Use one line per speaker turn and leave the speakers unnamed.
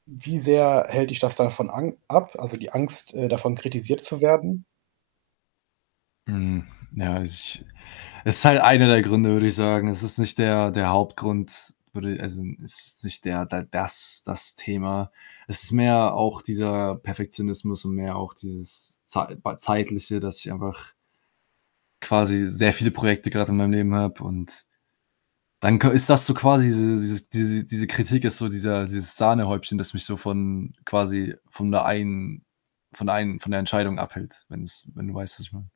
Wie sehr hält dich das davon an ab, also, die Angst, äh, davon kritisiert zu werden?
Hm, ja, also, ich ist halt einer der Gründe, würde ich sagen. Es ist nicht der der Hauptgrund, würde i also, es ist nicht der da das das Thema. Es ist mehr auch dieser Perfektionismus und mehr auch dieses zeit bei zeitliche, dass ich einfach quasi sehr viele Projekte gerade in meinem Leben habe und dann ka ist das so quasi diese dieses diese Kritik ist so dieser dieses Sahnehäubchen, das mich so von quasi von der einen von der einen von der Entscheidung abhält, wenn es wenn du weißt, was ich meine?